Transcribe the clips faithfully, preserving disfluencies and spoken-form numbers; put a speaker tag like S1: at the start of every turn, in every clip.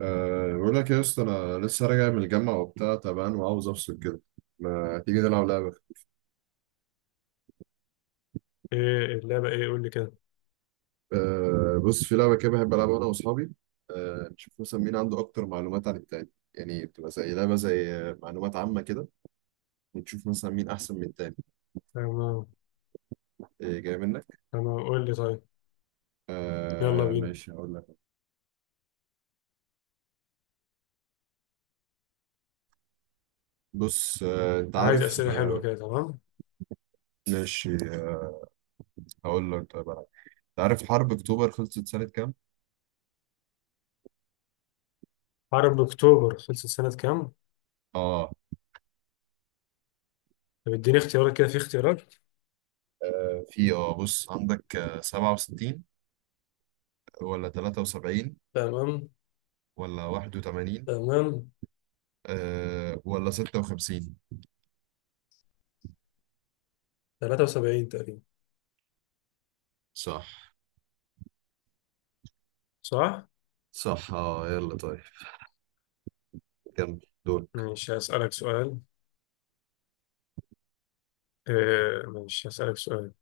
S1: أه بقول لك يا اسطى انا لسه راجع من الجامعه وبتاع تعبان وعاوز افصل كده. ما تيجي نلعب لعبه؟
S2: ايه اللعبة ايه قول لي كده.
S1: أه بص في لعبه كده بحب العبها انا واصحابي. أه نشوف مثلا مين عنده اكتر معلومات عن التاني، يعني بتبقى زي لعبه، زي آه، معلومات عامه كده. ونشوف مثلا مين احسن من التاني.
S2: تمام.
S1: أه جاي منك.
S2: تمام، قول لي طيب. يلا
S1: أه
S2: بينا.
S1: ماشي هقول لك. بص أه انت
S2: عايز
S1: عارف
S2: أسئلة حلوة
S1: أه
S2: كده، تمام.
S1: ماشي أه هقول لك طيب أنا. انت عارف حرب اكتوبر خلصت سنه كام؟
S2: حرب أكتوبر خلصت سنة كام؟
S1: اه.
S2: طب اديني اختيارات كده، في اختيارات.
S1: في اه بص عندك آه، سبعة وستين ولا تلاتة وسبعين
S2: تمام.
S1: ولا واحد وثمانين
S2: تمام.
S1: أه ولا ستة وخمسين.
S2: تلاتة وسبعين تقريبا.
S1: صح،
S2: صح؟
S1: صح، اه، يلا طيب. كمل دورك.
S2: ماشي، هسألك سؤال. آه ماشي، هسألك سؤال.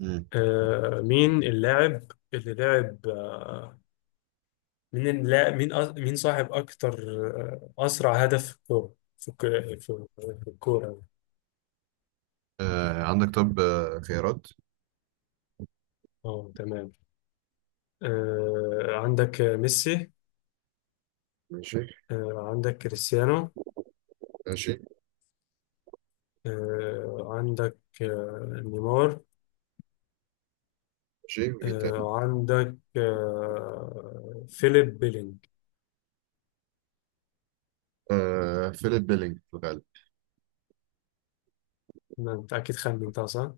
S1: مم.
S2: آه مين اللاعب اللي لعب، آه مين اللاعب، مين أ... مين صاحب أكتر. آه أسرع هدف في الكورة، في الك- في- في الكورة.
S1: أه عندك طب آه، خيارات.
S2: اه، تمام. آه، عندك ميسي.
S1: ماشي،
S2: آه، عندك كريستيانو.
S1: ماشي،
S2: آه، عندك آه، نيمار.
S1: ماشي. ومين تاني؟
S2: آه، عندك آه، فيليب بيلينج.
S1: أه فيليب بيلينج في الغالب.
S2: ما انت اكيد خمنتها صح.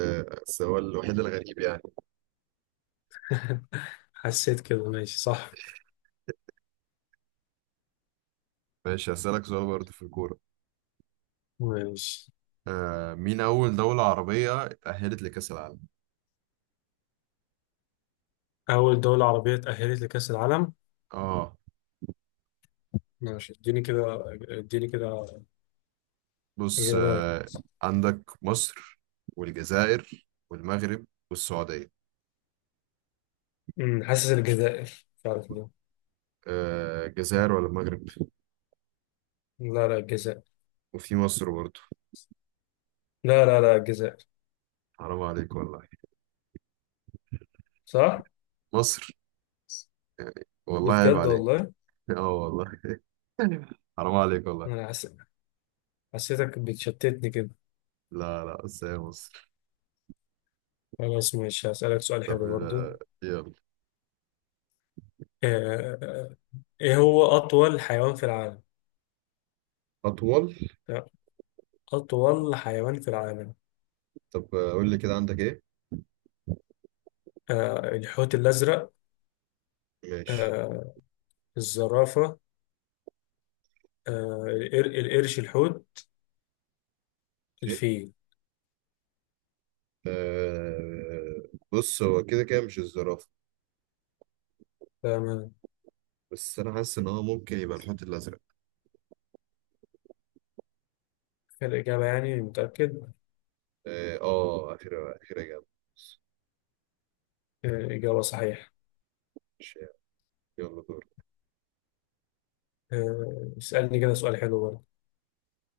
S1: آه، بس هو الوحيد الغريب يعني.
S2: حسيت كده، ماشي صح.
S1: ماشي هسألك سؤال برضه في الكورة.
S2: ماشي،
S1: أه مين أول دولة عربية تأهلت لكأس العالم؟
S2: اول دولة عربية تأهلت لكأس العالم.
S1: اه.
S2: ماشي، اديني كده، اديني كده
S1: بص
S2: اجابات.
S1: أه عندك مصر والجزائر والمغرب والسعودية.
S2: أمم، حاسس الجزائر، مش عارف ليه.
S1: أه الجزائر ولا المغرب.
S2: لا لا الجزائر.
S1: وفي مصر برضه.
S2: لا لا لا الجزائر.
S1: حرام عليك والله.
S2: صح.
S1: مصر. يعني والله عيب
S2: بجد
S1: عليك.
S2: والله.
S1: اه والله. حرام عليك والله.
S2: انا حس... حسيتك بتشتتني كده.
S1: لا، لا، بس هي مصر.
S2: خلاص، ماشي، هسألك سؤال حلو
S1: طب
S2: برضو. آه،
S1: آه، يلا.
S2: آه، آه، ايه هو أطول حيوان في العالم؟
S1: أطول.
S2: أطول حيوان في العالم.
S1: طب آه، قول لي كده عندك إيه.
S2: آه، الحوت الأزرق.
S1: ماشي.
S2: آه، الزرافة. آه، القر- القرش الحوت.
S1: شيء.
S2: الفيل.
S1: آه بص هو كده كده مش الزرافة.
S2: تمام.
S1: بس أنا حاسس إن هو ممكن يبقى الحوت الأزرق.
S2: الإجابة يعني، متأكد.
S1: آه آه، أخيرا أخيرا جامد.
S2: آه، إجابة صحيحة.
S1: ماشي، يلا دور.
S2: آه، اسألني كده سؤال حلو برضه.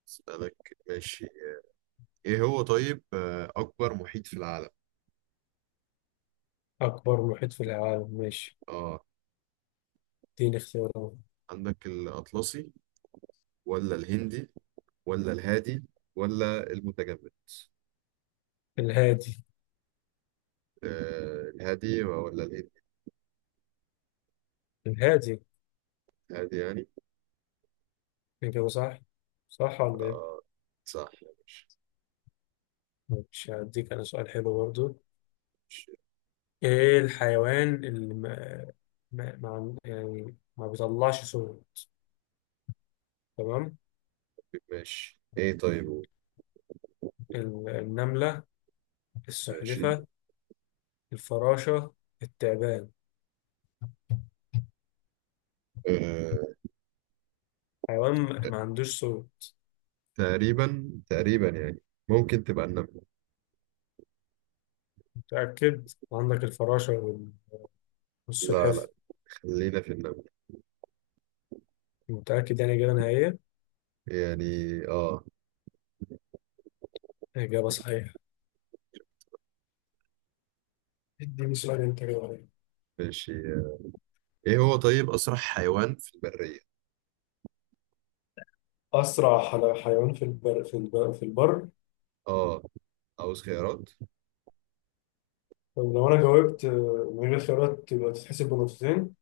S1: أسألك ماشي. إيه هو طيب آه، أكبر محيط في العالم؟
S2: أكبر محيط في العالم، ماشي.
S1: آه
S2: اديني اختيارات.
S1: عندك الأطلسي ولا الهندي ولا الهادي ولا المتجمد.
S2: الهادي.
S1: آه الهادي ولا الهندي.
S2: الهادي.
S1: الهادي يعني.
S2: إجابة صح. صح ولا إيه؟
S1: آه. صح يا باشا.
S2: مش هديك أنا سؤال حلو برضه.
S1: ماشي.
S2: ايه الحيوان اللي ما، ما ما- يعني ما بيطلعش صوت. تمام.
S1: ماشي ايه طيب.
S2: ال- النملة.
S1: ماشي.
S2: السلحفة. الفراشة. التعبان.
S1: آه.
S2: حيوان ما ما عندوش صوت.
S1: تقريبا تقريبا يعني ممكن تبقى النملة.
S2: متأكد، عندك الفراشة وال-
S1: لا، لا،
S2: والسلحفة.
S1: خلينا في النملة.
S2: متأكد يعني، إجابة نهائية.
S1: يعني اه.
S2: إجابة صحيحة. اديني سؤال انت كده عليا.
S1: ماشي. ايه هو طيب اسرع حيوان في البرية.
S2: أسرع حل- حيوان في البر، في البر في البر
S1: اه. عاوز خيارات.
S2: طب لو أنا جاوبت آه، من غير خيارات، تبقى تتحسب بنقطتين.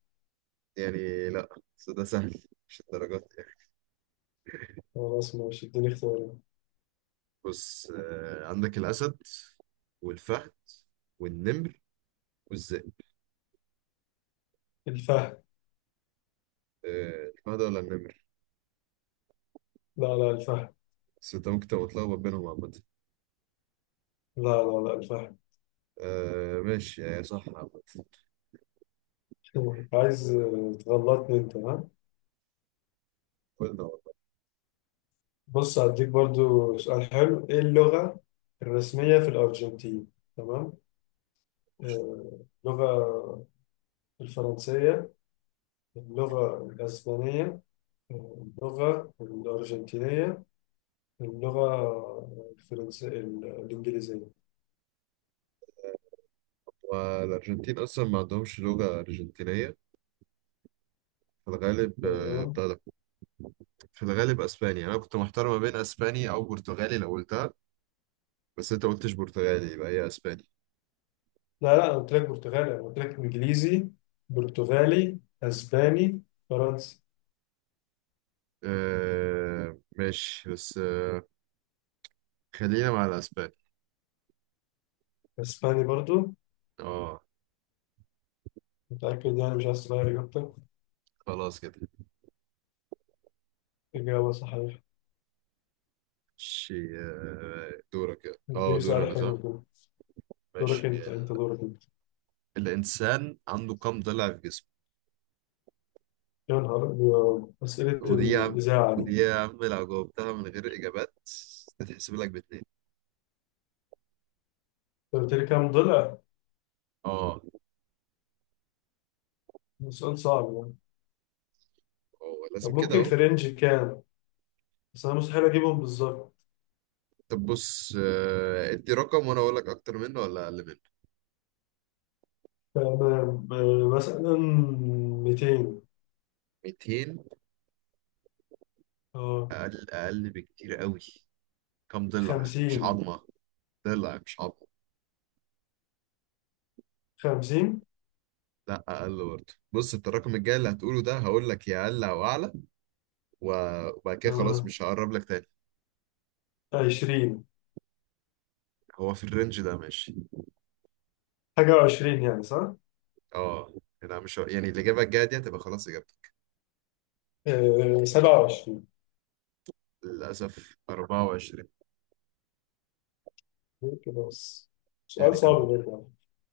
S1: يعني لا، بس ده سهل. مش الدرجات يعني.
S2: خلاص، ماشي، اديني اختيارات.
S1: بص آه عندك الأسد والفهد والنمر والذئب.
S2: الفهد.
S1: آه، الحمادة ولا النمر.
S2: لا لا الفهد.
S1: بس انت ممكن تبقى متلخبط بينهم عامة.
S2: لا لا لا الفهم.
S1: آه ماشي يعني صح عامة.
S2: عايز آه، تغلطني انت، ها.
S1: قلنا والله.
S2: بص، هديك برضو سؤال حلو. ايه اللغة الرسمية في الأرجنتين؟ تمام. آه، اللغة الفرنسية، اللغة الأسبانية، آه، اللغة الأرجنتينية، اللغة الفرنسية، الإنجليزية.
S1: والأرجنتين أصلا ما عندهمش لغة أرجنتينية. في الغالب آه،
S2: تمام.
S1: بتاع ده. في الغالب أسباني، يعني أنا كنت محتار ما بين أسباني أو برتغالي لو قلتها. بس أنت قلتش برتغالي، يبقى هي أسباني.
S2: لا لا، أنا قلت لك برتغالي، أنا قلت لك إنجليزي، برتغالي، أسباني، فرنسي.
S1: آه ماشي بس آه خلينا مع الأسباني.
S2: أسباني برضو.
S1: اه.
S2: متأكد يعني، مش عايز تغير إجابتك؟
S1: خلاص كده.
S2: إجابة صحيحة.
S1: ماشي آه، دورك اه
S2: اديني
S1: دور
S2: سؤال
S1: أنا صح.
S2: حلو كده. دورك
S1: ماشي.
S2: أنت أنت دورك أنت.
S1: الإنسان عنده كم ضلع في جسمه؟
S2: يا نهار أبيض، أسئلة
S1: ودي يا عم،
S2: الإذاعة دي
S1: ودي
S2: أنت.
S1: يا عم لو جاوبتها من غير إجابات تتحسب لك باتنين.
S2: قلت لي كام ضلع؟
S1: اه.
S2: سؤال صعب يعني.
S1: اه لازم
S2: طب
S1: كده
S2: ممكن
S1: اهو.
S2: في رينج كام؟ بس أنا مستحيل أجيبهم بالظبط.
S1: طب بص آه، ادي رقم وانا اقول لك اكتر منه ولا اقل منه.
S2: تمام. آه، مثلا ميتين.
S1: ميتين.
S2: أه.
S1: اقل، اقل بكتير قوي. كم ضلع مش
S2: خمسين.
S1: عظمه. ضلع مش عظمه.
S2: خمسين.
S1: لا اقل برضه. بص انت الرقم الجاي اللي هتقوله ده هقول لك يا اقل او اعلى. و- وبعد كده خلاص
S2: تمام.
S1: مش هقرب لك تاني.
S2: عشرين.
S1: هو في الرينج ده ماشي.
S2: حاجة عشرين يعني، صح؟
S1: اه. يعني انا مش ه- يعني الاجابه الجايه دي هتبقى خلاص اجابتك.
S2: آه، سبعة وعشرين.
S1: للاسف أربعة وعشرين.
S2: كده بس. سؤال
S1: يعني
S2: صعب
S1: كانوا
S2: برضه يعني.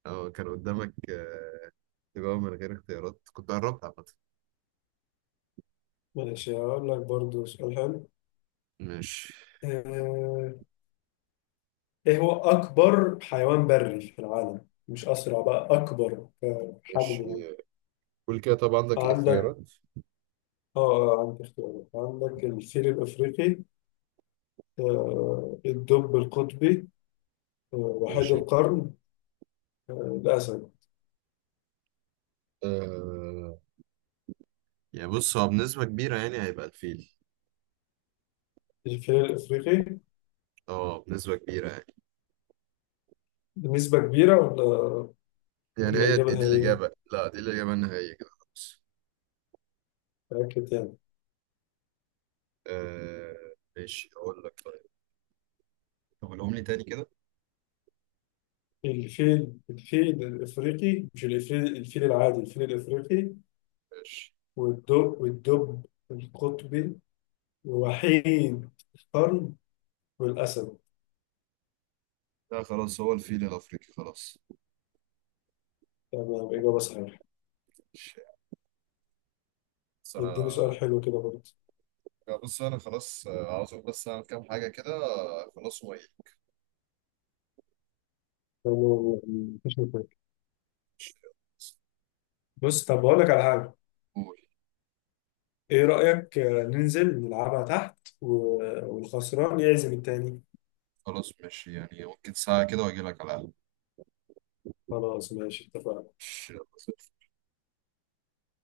S1: اه كان قدامك آه، تجاوب من غير اختيارات كنت قربت عامة.
S2: ماشي، هقول لك برضه سؤال حلو.
S1: ماشي.
S2: آه، ايه هو اكبر حيوان بري في العالم؟ مش اسرع بقى، اكبر آه،
S1: ماشي
S2: حجم يعني.
S1: قول كده طبعا عندك ايه
S2: عندك
S1: اختيارات.
S2: اه آه، عندك اختيارات. عندك الفيل الافريقي، آه، الدب القطبي، آه، وحيد
S1: ماشي.
S2: القرن، آه، الاسد.
S1: آه... يعني بص هو بنسبة كبيرة يعني هيبقى الفيل.
S2: الفيل الافريقي.
S1: اه بنسبة كبيرة يعني.
S2: بنسبة كبيرة ولا
S1: يعني
S2: ولا
S1: هي
S2: الاجابة
S1: دي دي
S2: النهائية؟
S1: الإجابة. لا دي الإجابة النهائية كده خلاص.
S2: متأكد تاني؟
S1: آه ماشي أقول لك طيب. طب قولهم لي تاني كده.
S2: الفيل، الفيل الافريقي، مش الفيل، الفيل العادي، الفيل الافريقي.
S1: ماشي.
S2: والدب والدب القطبي، وحيد القرن، والأسد.
S1: لا خلاص هو الفيل الأفريقي خلاص.
S2: تمام، إجابة صحيحة.
S1: ماشي. بس أنا.
S2: اديني سؤال حلو كده برضه.
S1: لا، بص أنا خلاص آه، عاوز أقول بس أعمل كام حاجة كده آه، خلاص وإيه.
S2: تمام، مفيش مشاكل.
S1: ماشي.
S2: بص، طب بقول لك على حاجة.
S1: قول.
S2: إيه رأيك آه، ننزل نلعبها تحت و- والخسران يعزم التاني؟
S1: خلاص ماشي يعني ممكن ساعة كده واجي لك على القهوة.
S2: خلاص، ماشي، اتفقنا.
S1: ماشي، يلا، سلام.